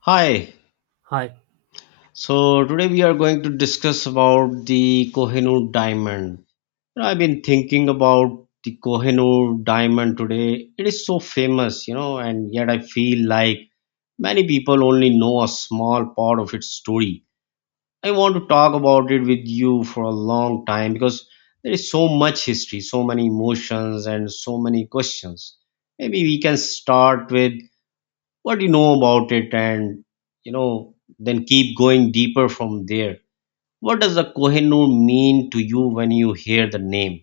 Hi. Hi. So today we are going to discuss about the Kohinoor diamond. You know, I've been thinking about the Kohinoor diamond today. It is so famous, and yet I feel like many people only know a small part of its story. I want to talk about it with you for a long time because there is so much history, so many emotions, and so many questions. Maybe we can start with what do you know about it, and then keep going deeper from there. What does the Kohinoor mean to you when you hear the name?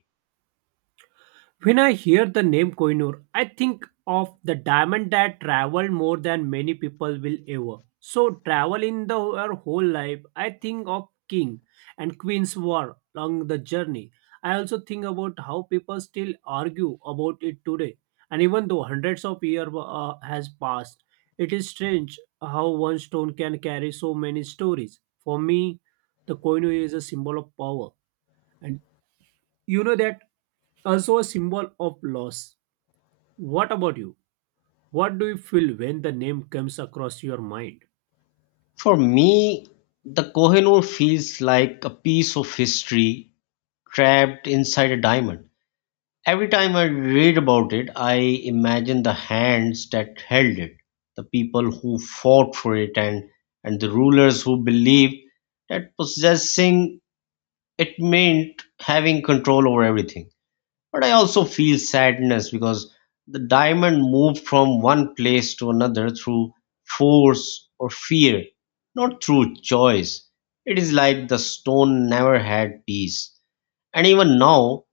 When I hear the name Kohinoor, I think of the diamond that traveled more than many people will ever. So travel in the her whole life, I think of king and queen's war along the journey. I also think about how people still argue about it today. And even though hundreds of years has passed, it is strange how one stone can carry so many stories. For me, the Kohinoor is a symbol of power. And you know that also a symbol of loss. What about you? What do you feel when the name comes across your mind? For me, the Kohinoor feels like a piece of history trapped inside a diamond. Every time I read about it, I imagine the hands that held it, the people who fought for it, and the rulers who believed that possessing it meant having control over everything. But I also feel sadness because the diamond moved from one place to another through force or fear, not through choice. It is like the stone never had peace. And even now,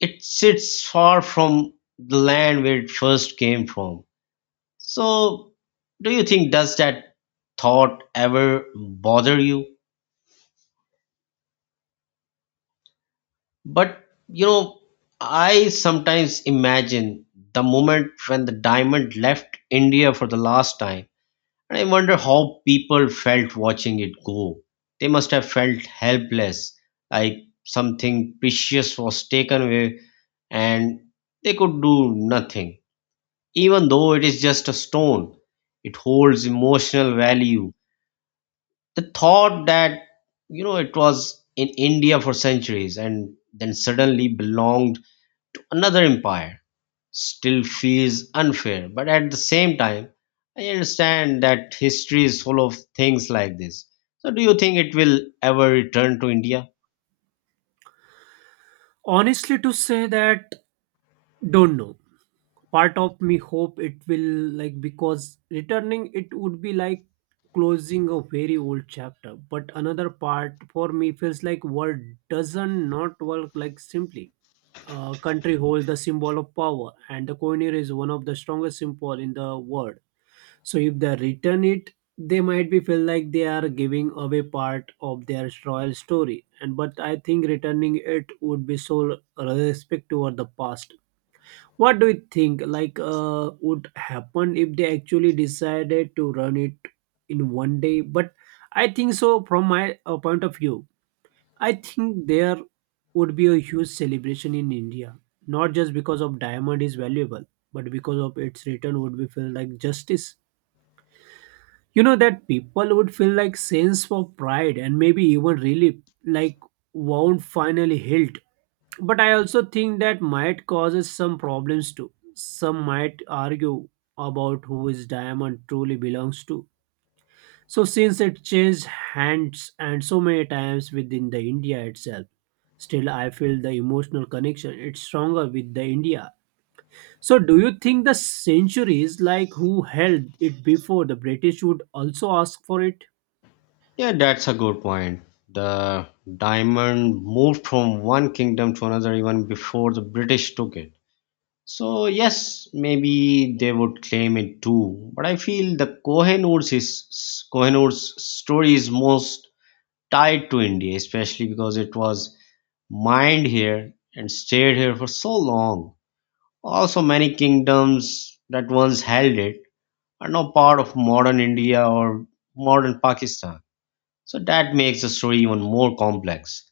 it sits far from the land where it first came from. So, do you think, does that thought ever bother you? But you know, I sometimes imagine the moment when the diamond left India for the last time, and I wonder how people felt watching it go. They must have felt helpless, like something precious was taken away and they could do nothing. Even though it is just a stone, it holds emotional value. The thought that, it was in India for centuries and then suddenly belonged another empire still feels unfair, but at the same time, I understand that history is full of things like this. So, do you think it will ever return to India? Honestly, to say that, don't know. Part of me hope it will like because returning it would be like closing a very old chapter. But another part for me feels like word doesn't not work like simply. A country holds the symbol of power, and the coiner is one of the strongest symbol in the world. So if they return it, they might be feel like they are giving away part of their royal story. And but I think returning it would be so respect toward the past. What do you think? Like, would happen if they actually decided to run it in one day? But I think so. From my point of view, I think there would be a huge celebration in India, not just because of diamond is valuable, but because of its return would be feel like justice. You know that people would feel like sense of pride and maybe even relief, like wound finally healed. But I also think that might causes some problems too. Some might argue about who his diamond truly belongs to. So since it changed hands and so many times within the India itself, still I feel the emotional connection it's stronger with the India. So do you think the centuries like who held it before the British would also ask for it? Yeah, that's a good point. The diamond moved from one kingdom to another even before the British took it. So, yes, maybe they would claim it too. But I feel the Kohinoor's story is most tied to India, especially because it was mined here and stayed here for so long. Also, many kingdoms that once held it are now part of modern India or modern Pakistan. So that makes the story even more complex.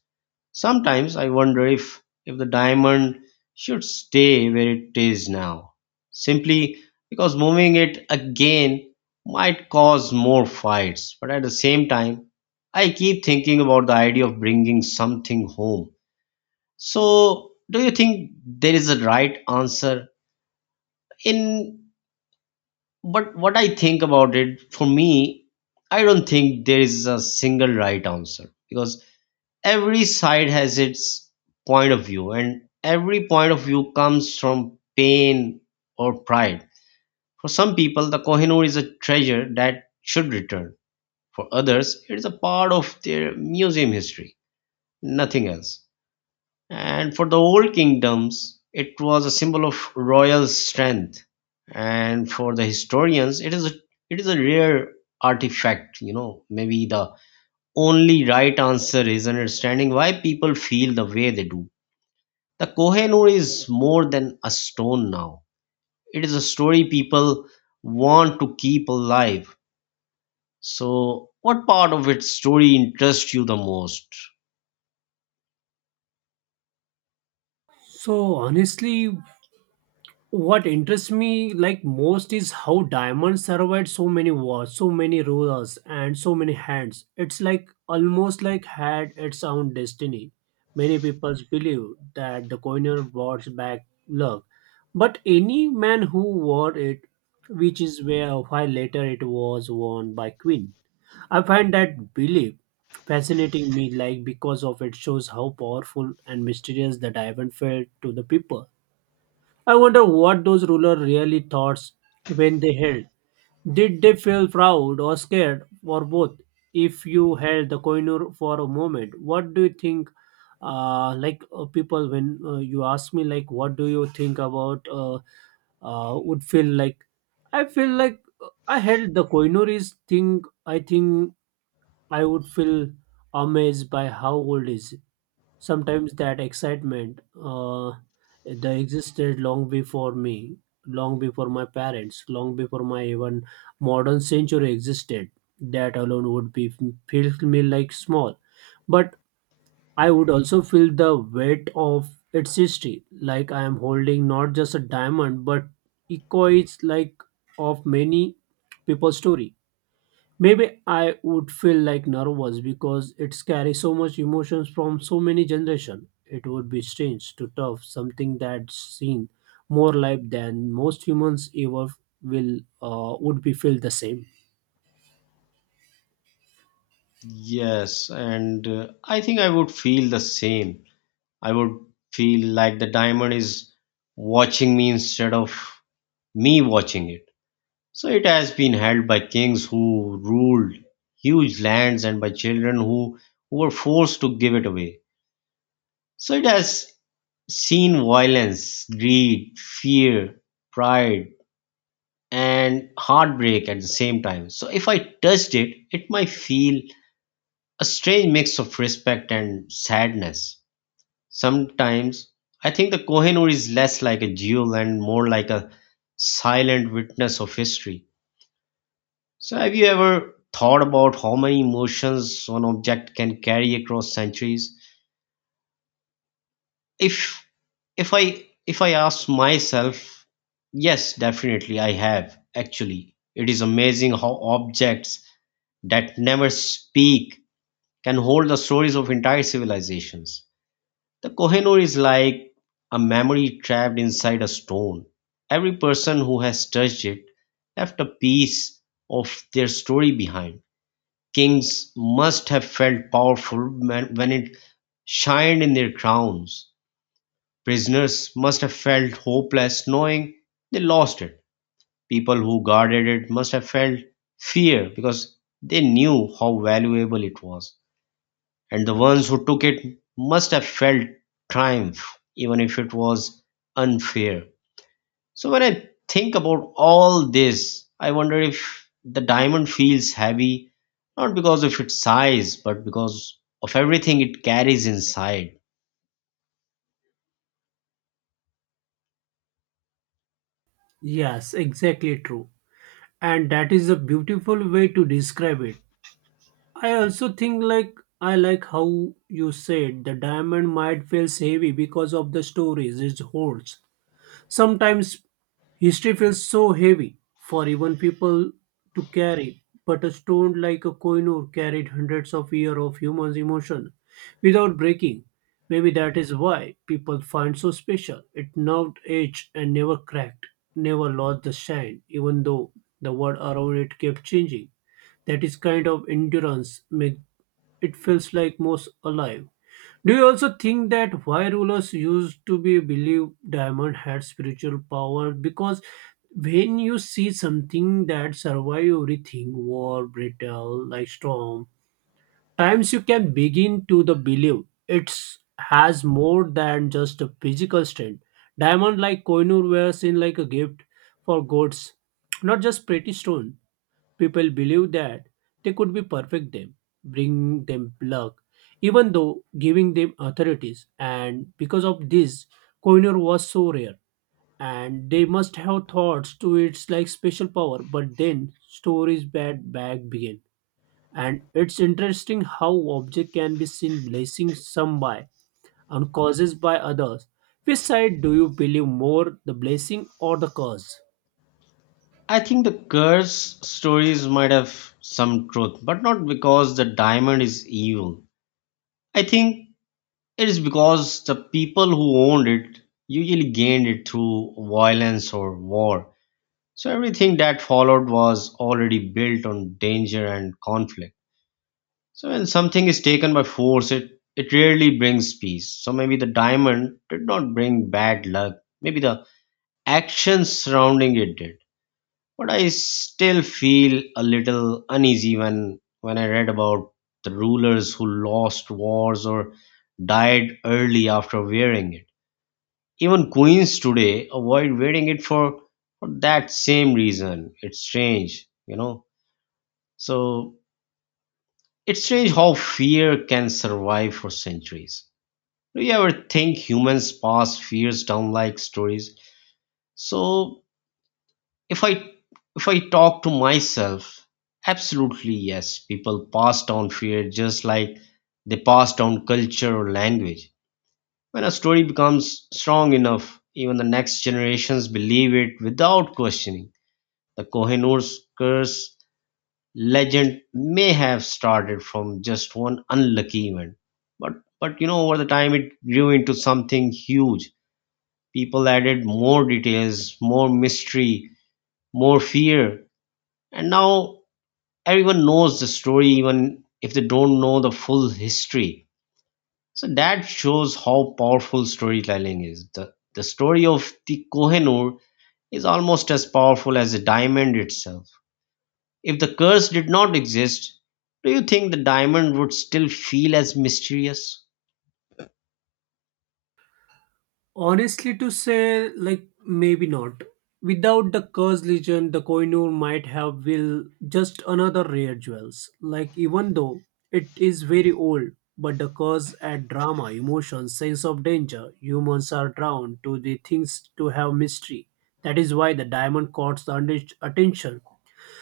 Sometimes I wonder if the diamond should stay where it is now, simply because moving it again might cause more fights. But at the same time, I keep thinking about the idea of bringing something home. So, do you think there is a right answer? In But what I think about it, for me, I don't think there is a single right answer because every side has its point of view, and every point of view comes from pain or pride. For some people, the Kohinoor is a treasure that should return. For others, it is a part of their museum history, nothing else. And for the old kingdoms, it was a symbol of royal strength. And for the historians, it is a rare artifact. You know, maybe the only right answer is understanding why people feel the way they do. The Kohinoor is more than a stone now. It is a story people want to keep alive. So, what part of its story interests you the most? So honestly, what interests me like most is how diamonds survived so many wars, so many rulers, and so many hands. It's like almost like had its own destiny. Many people believe that the coiner brought back luck, but any man who wore it, which is where while later it was worn by queen. I find that belief fascinating me like because of it shows how powerful and mysterious the diamond felt to the people. I wonder what those rulers really thought when they held. Did they feel proud or scared or both? If you held the koinur for a moment, what do you think? Like people, when you ask me, like, what do you think about? Would feel like I held the koinur is thing. I think I would feel amazed by how old is sometimes that excitement that existed long before me, long before my parents, long before my even modern century existed. That alone would be feel me like small. But I would also feel the weight of its history like I am holding not just a diamond but echoes like of many people's story. Maybe I would feel like nervous because it carries so much emotions from so many generation. It would be strange to tough something that's seen more life than most humans ever will. Would be feel the same. Yes, and I think I would feel the same. I would feel like the diamond is watching me instead of me watching it. So it has been held by kings who ruled huge lands and by who were forced to give it away. So it has seen violence, greed, fear, pride, and heartbreak at the same time. So if I touched it, it might feel a strange mix of respect and sadness. Sometimes I think the Kohinoor is less like a jewel and more like a silent witness of history. So, have you ever thought about how many emotions one object can carry across centuries? If if I ask myself, yes, definitely I have. Actually, it is amazing how objects that never speak can hold the stories of entire civilizations. The Kohinoor is like a memory trapped inside a stone. Every person who has touched it left a piece of their story behind. Kings must have felt powerful when it shined in their crowns. Prisoners must have felt hopeless knowing they lost it. People who guarded it must have felt fear because they knew how valuable it was, and the ones who took it must have felt triumph, even if it was unfair. So, when I think about all this, I wonder if the diamond feels heavy, not because of its size, but because of everything it carries inside. Yes, exactly true. And that is a beautiful way to describe it. I also think like I like how you said the diamond might feels heavy because of the stories it holds. Sometimes history feels so heavy for even people to carry, but a stone like a Koinur carried hundreds of years of human emotion without breaking. Maybe that is why people find so special. It nerved edge and never cracked, never lost the shine, even though the world around it kept changing. That is kind of endurance make it feels like most alive. Do you also think that why rulers used to be believed diamond had spiritual power? Because when you see something that survive everything, war, battle, like storm, times you can begin to the believe it's has more than just a physical strength. Diamond like Koinur were seen like a gift for gods, not just pretty stone. People believe that they could be perfect them, bring them luck, even though giving them authorities. And because of this, Koinur was so rare. And they must have thoughts to its like special power. But then stories bad bag begin. And it's interesting how object can be seen blessing some by and causes by others. Which side do you believe more, the blessing or the cause? I think the curse stories might have some truth, but not because the diamond is evil. I think it is because the people who owned it usually gained it through violence or war. So everything that followed was already built on danger and conflict. So when something is taken by force, it rarely brings peace. So maybe the diamond did not bring bad luck. Maybe the actions surrounding it did. But I still feel a little uneasy when I read about the rulers who lost wars or died early after wearing it. Even queens today avoid wearing it for that same reason. It's strange, you know. So it's strange how fear can survive for centuries. Do you ever think humans pass fears down like stories? So if I if I talk to myself, absolutely yes. People pass down fear just like they pass down culture or language. When a story becomes strong enough, even the next generations believe it without questioning. The Kohinoor's curse legend may have started from just one unlucky event, but over the time it grew into something huge. People added more details, more mystery, more fear, and now everyone knows the story even if they don't know the full history. So that shows how powerful storytelling is. The story of the Kohinoor is almost as powerful as the diamond itself. If the curse did not exist, do you think the diamond would still feel as mysterious? Honestly, to say, like, maybe not. Without the Curse Legion, the Koinur might have will just another rare jewels. Like, even though it is very old, but the Curse add drama, emotion, sense of danger. Humans are drawn to the things to have mystery. That is why the diamond caught the attention.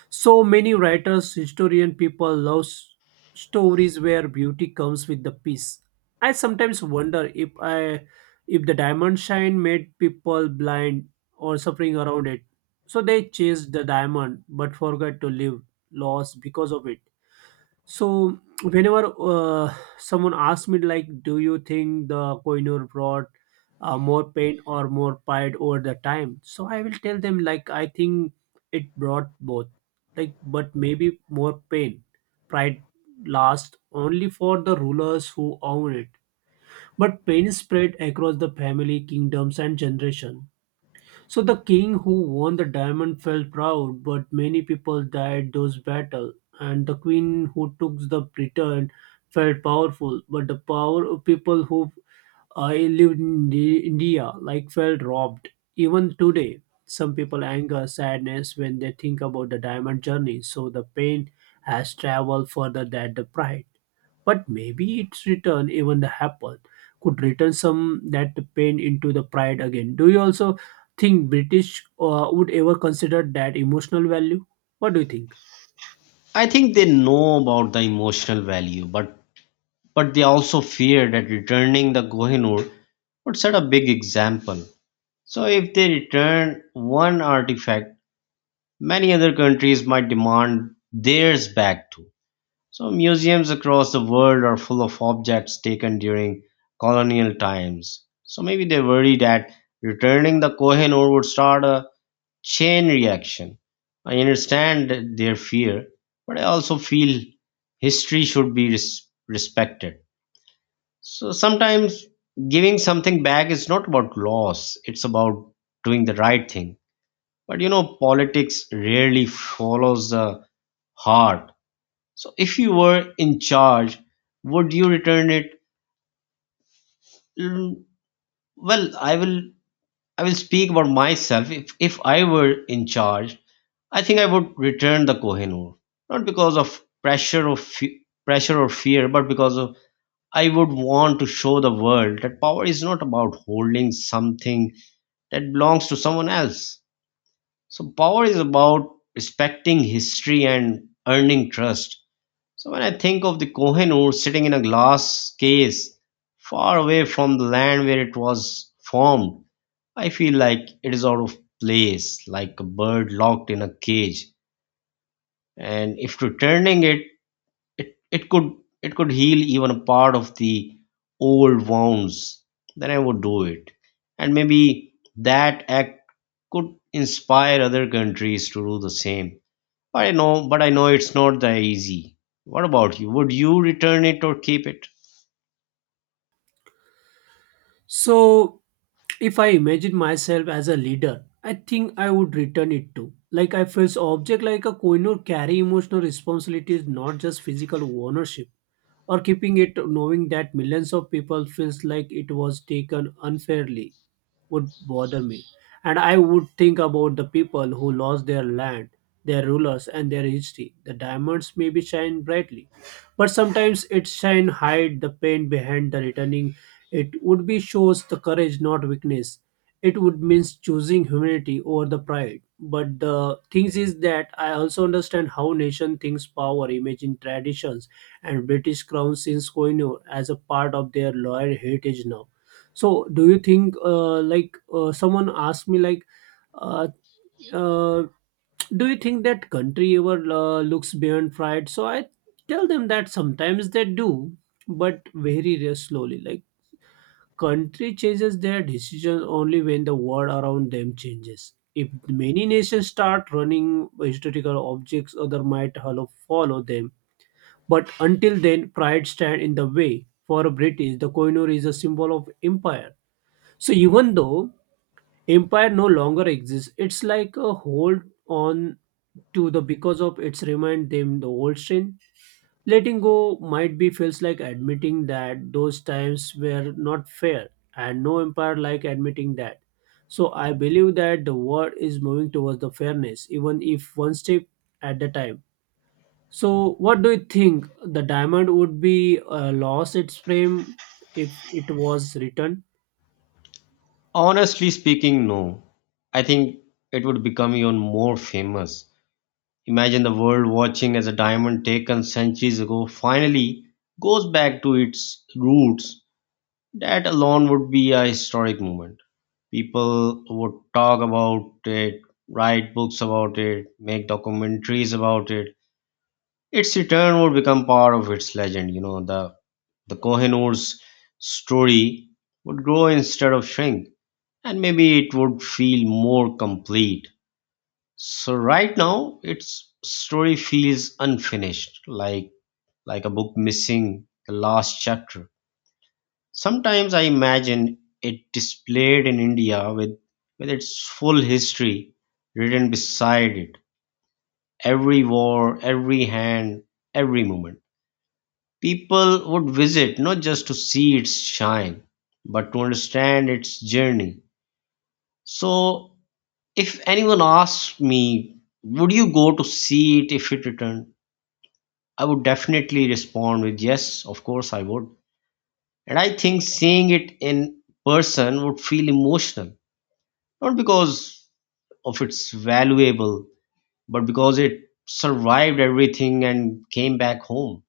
So many writers, historian people love stories where beauty comes with the peace. I sometimes wonder if I if the diamond shine made people blind or suffering around it. So they chased the diamond but forgot to live lost because of it. So whenever someone asks me like, do you think the Kohinoor brought more pain or more pride over the time? So I will tell them like I think it brought both, like but maybe more pain. Pride lasts only for the rulers who own it, but pain spread across the family, kingdoms, and generation. So the king who won the diamond felt proud, but many people died those battle, and the queen who took the Britain felt powerful, but the power of people who lived in India like felt robbed. Even today, some people anger sadness when they think about the diamond journey. So the pain has traveled further than the pride, but maybe its return even the happen could return some that pain into the pride again. Do you also think British would ever consider that emotional value? What do you think? I think they know about the emotional value, but they also fear that returning the Kohinoor would set a big example. So if they return one artifact, many other countries might demand theirs back too. So museums across the world are full of objects taken during colonial times. So maybe they worry that returning the Kohinoor would start a chain reaction. I understand their fear, but I also feel history should be respected. So sometimes giving something back is not about loss, it's about doing the right thing. But you know, politics rarely follows the heart. So if you were in charge, would you return it? Mm, Well, I will speak about myself. If I were in charge, I think I would return the Kohinoor, not because of pressure or fear, but because of I would want to show the world that power is not about holding something that belongs to someone else. So power is about respecting history and earning trust. So when I think of the Kohinoor sitting in a glass case far away from the land where it was formed, I feel like it is out of place, like a bird locked in a cage. And if returning it, it it could it could heal even a part of the old wounds, then I would do it. And maybe that act could inspire other countries to do the same. But I know it's not that easy. What about you? Would you return it or keep it? So, if I imagine myself as a leader, I think I would return it to. Like I feel so object like a coin or carry emotional responsibilities, not just physical ownership. Or keeping it knowing that millions of people feels like it was taken unfairly would bother me. And I would think about the people who lost their land, their rulers, and their history. The diamonds maybe shine brightly, but sometimes it shine hide the pain behind the returning. It would be shows the courage, not weakness. It would means choosing humanity over the pride. But the things is that I also understand how nation thinks power, imagine traditions, and British crown since colonial as a part of their loyal heritage now. So, do you think, like, someone asked me, like, uh, uh, do you think that country ever looks beyond pride? So I tell them that sometimes they do, but very rare slowly. Like, country changes their decisions only when the world around them changes. If many nations start running historical objects, other might follow them. But until then, pride stand in the way. For a British, the coinor is a symbol of empire. So even though empire no longer exists. It's like a hold on to the because of it's remind them the old strain. Letting go might be feels like admitting that those times were not fair, and no empire like admitting that. So I believe that the world is moving towards the fairness, even if one step at a time. So what do you think? The diamond would be lost its frame if it was returned. Honestly speaking, no, I think it would become even more famous. Imagine the world watching as a diamond taken centuries ago finally goes back to its roots. That alone would be a historic moment. People would talk about it, write books about it, make documentaries about it. Its return would become part of its legend. You know, the Kohinoor's story would grow instead of shrink, and maybe it would feel more complete. So right now, its story feels unfinished, like a book missing the last chapter. Sometimes I imagine it displayed in India with its full history written beside it. Every war, every hand, every moment. People would visit not just to see its shine, but to understand its journey. So if anyone asked me, would you go to see it if it returned? I would definitely respond with yes, of course I would. And I think seeing it in person would feel emotional, not because of its valuable, but because it survived everything and came back home.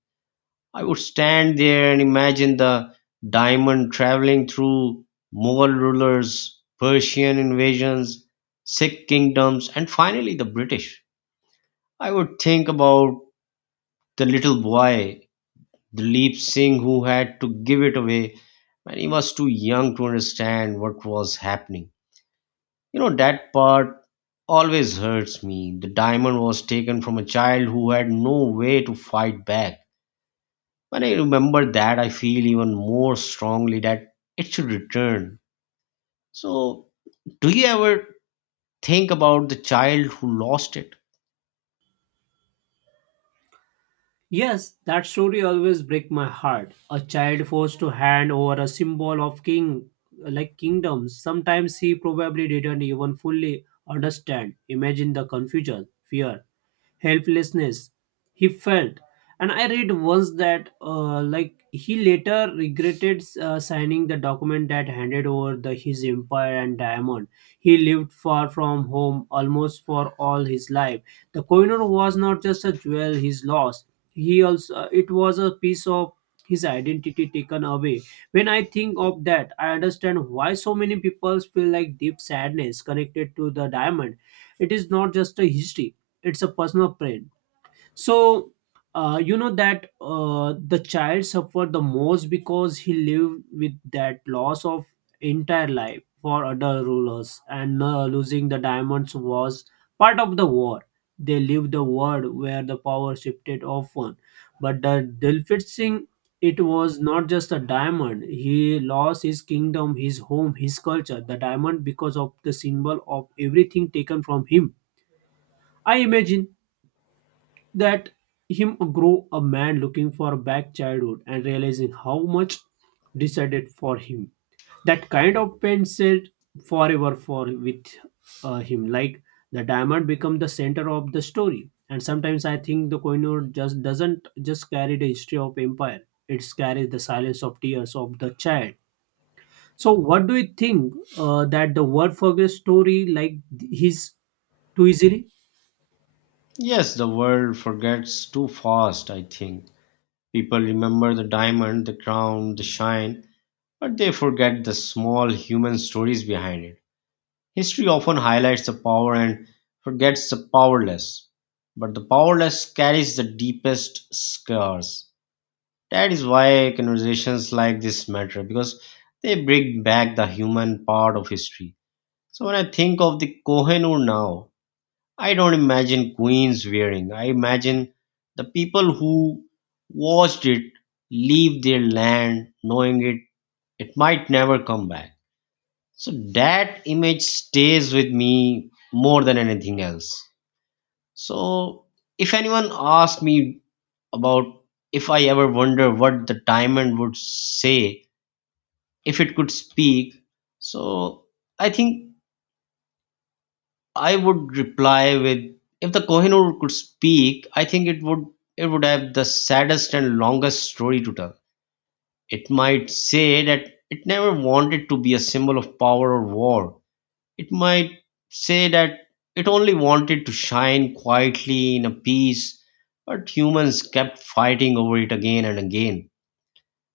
I would stand there and imagine the diamond traveling through Mughal rulers, Persian invasions, Sikh kingdoms, and finally the British. I would think about the little boy Dilip Singh, who had to give it away when he was too young to understand what was happening. You know, that part always hurts me. The diamond was taken from a child who had no way to fight back. When I remember that, I feel even more strongly that it should return. So, do you ever think about the child who lost it? Yes, that story always break my heart. A child forced to hand over a symbol of king like kingdoms. Sometimes he probably didn't even fully understand. Imagine the confusion, fear, helplessness he felt. And I read once that, like, he later regretted signing the document that handed over the, his empire and diamond. He lived far from home almost for all his life. The coiner was not just a jewel his lost. He also it was a piece of his identity taken away. When I think of that, I understand why so many people feel like deep sadness connected to the diamond. It is not just a history, it's a personal pain. So you know that the child suffered the most because he lived with that loss of entire life for other rulers, and losing the diamonds was part of the war. They lived the world where the power shifted often, but the Dilfit Singh, it was not just a diamond. He lost his kingdom, his home, his culture. The diamond because of the symbol of everything taken from him. I imagine that him grow a man looking for back childhood and realizing how much decided for him. That kind of pain said forever for with him, like the diamond become the center of the story. And sometimes I think the koinur just doesn't just carry the history of empire, it carries the silence of tears of the child. So what do you think, that the word forget story like his too easily? Yes, the world forgets too fast, I think. People remember the diamond, the crown, the shine, but they forget the small human stories behind it. History often highlights the power and forgets the powerless, but the powerless carries the deepest scars. That is why conversations like this matter because they bring back the human part of history. So when I think of the Kohinoor now, I don't imagine queens wearing. I imagine the people who watched it leave their land knowing it might never come back, so that image stays with me more than anything else. So if anyone asked me about if I ever wonder what the diamond would say if it could speak, so I think I would reply with if the Kohinoor could speak, I think it would have the saddest and longest story to tell. It might say that it never wanted to be a symbol of power or war. It might say that it only wanted to shine quietly in a piece, but humans kept fighting over it again and again.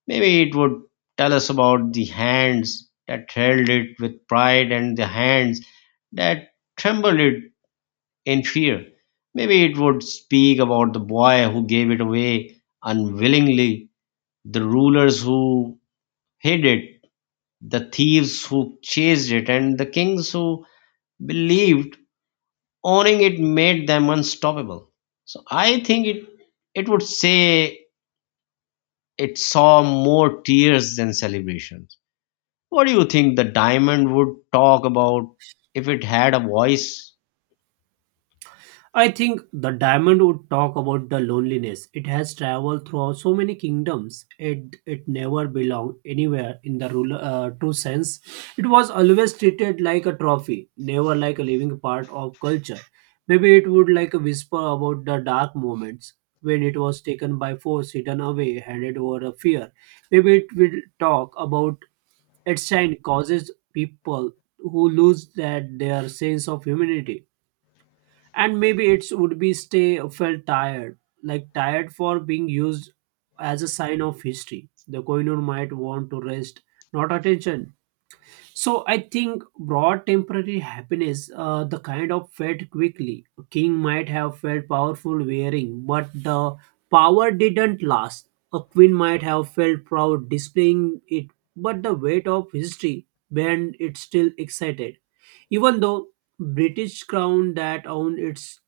Maybe it would tell us about the hands that held it with pride and the hands that trembled it in fear. Maybe it would speak about the boy who gave it away unwillingly, the rulers who hid it, the thieves who chased it, and the kings who believed owning it made them unstoppable. So I think it would say it saw more tears than celebrations. What do you think the diamond would talk about if it had a voice? I think the diamond would talk about the loneliness. It has traveled through so many kingdoms. It never belonged anywhere in the rule, true sense. It was always treated like a trophy, never like a living part of culture. Maybe it would like a whisper about the dark moments when it was taken by force, hidden away, handed over a fear. Maybe it will talk about its shine causes people who lose that their sense of humanity. And maybe it would be stay felt tired, like tired for being used as a sign of history. The koinur might want to rest, not attention. So I think broad temporary happiness, the kind of felt quickly. King might have felt powerful wearing, but the power didn't last. A queen might have felt proud displaying it, but the weight of history bent it still excited. Even though British crown that owned its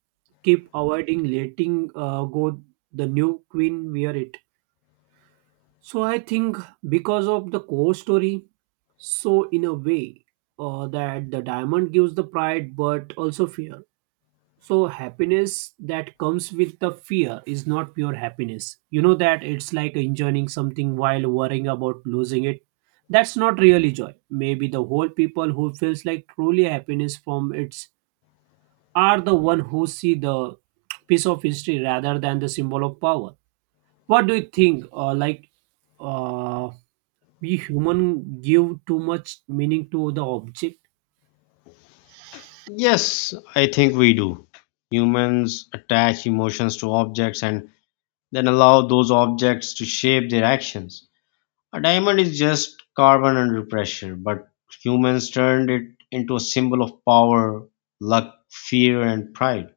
keep avoiding letting go the new queen wear it. So I think because of the core story, so in a way, that the diamond gives the pride but also fear. So happiness that comes with the fear is not pure happiness. You know that it's like enjoying something while worrying about losing it. That's not really joy. Maybe the whole people who feels like truly happiness from its are the one who see the piece of history rather than the symbol of power. What do you think? Like uh, we human give too much meaning to the object. Yes, I think we do. Humans attach emotions to objects and then allow those objects to shape their actions. A diamond is just carbon under pressure, but humans turned it into a symbol of power, luck, fear, and pride.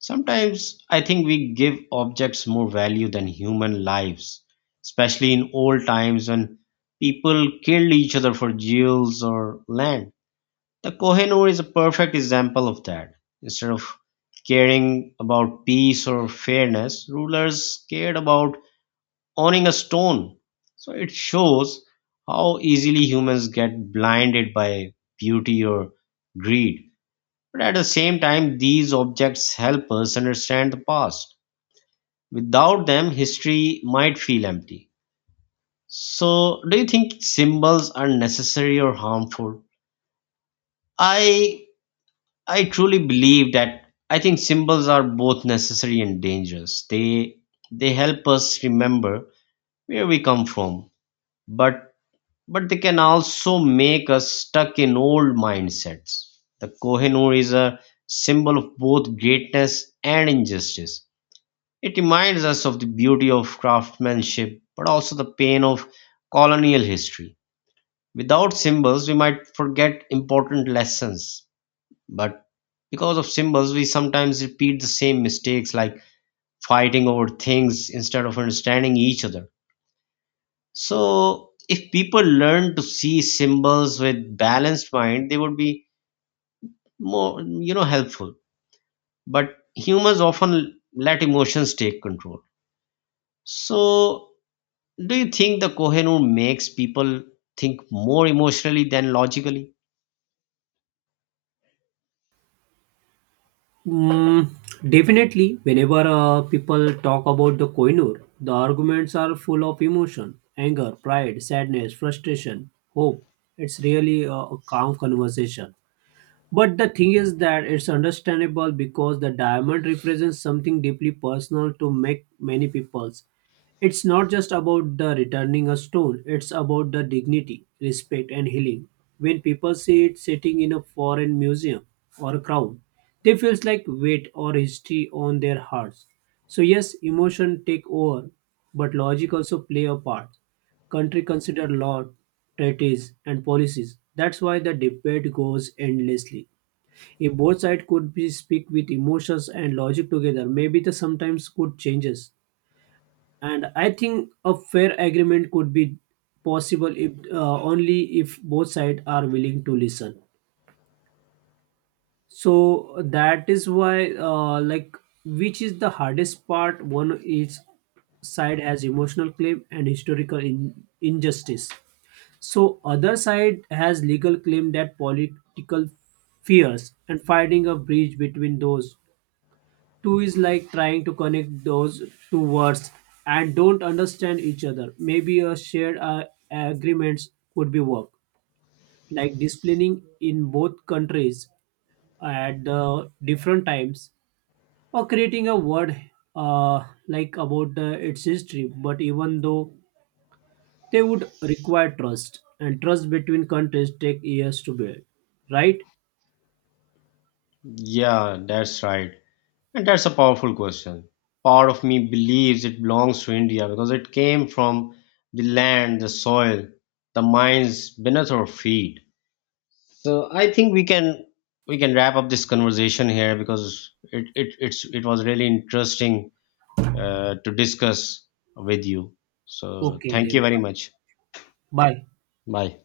Sometimes I think we give objects more value than human lives, especially in old times when people killed each other for jewels or land. The Kohinoor is a perfect example of that. Instead of caring about peace or fairness, rulers cared about owning a stone. So it shows how easily humans get blinded by beauty or greed. But at the same time, these objects help us understand the past. Without them, history might feel empty. So, do you think symbols are necessary or harmful? I I truly believe that I think symbols are both necessary and dangerous. They help us remember where we come from, but but they can also make us stuck in old mindsets. The Kohinoor is a symbol of both greatness and injustice. It reminds us of the beauty of craftsmanship, but also the pain of colonial history. Without symbols, we might forget important lessons, but because of symbols, we sometimes repeat the same mistakes like fighting over things instead of understanding each other. So, if people learn to see symbols with balanced mind, they would be more, you know, helpful. But humans often let emotions take control. So, do you think the Kohinoor makes people think more emotionally than logically? Mm, definitely whenever people talk about the koinur, the arguments are full of emotion, anger, pride, sadness, frustration, hope. It's really a calm conversation. But the thing is that it's understandable because the diamond represents something deeply personal to make many peoples. It's not just about the returning a stone, it's about the dignity, respect, and healing. When people see it sitting in a foreign museum or a crown, they feels like weight or history on their hearts. So yes, emotion take over, but logic also play a part. Country consider law, treaties, and policies. That's why the debate goes endlessly. If both sides could be speak with emotions and logic together, maybe the sometimes could changes, and I think a fair agreement could be possible if, only if both sides are willing to listen. So that is why, which is the hardest part. One each side has emotional claim and historical injustice, so other side has legal claim that political fears, and finding a bridge between those two is like trying to connect those two words and don't understand each other. Maybe a shared agreements could be work, like disciplining in both countries at the different times, or creating a word like about its history. But even though, they would require trust, and trust between countries take years to build, right? Yeah, that's right. And that's a powerful question. Part of me believes it belongs to India because it came from the land, the soil, the mines beneath our feet. So I think we can wrap up this conversation here because it was really interesting to discuss with you. So Okay thank you then, very much. bye. Bye.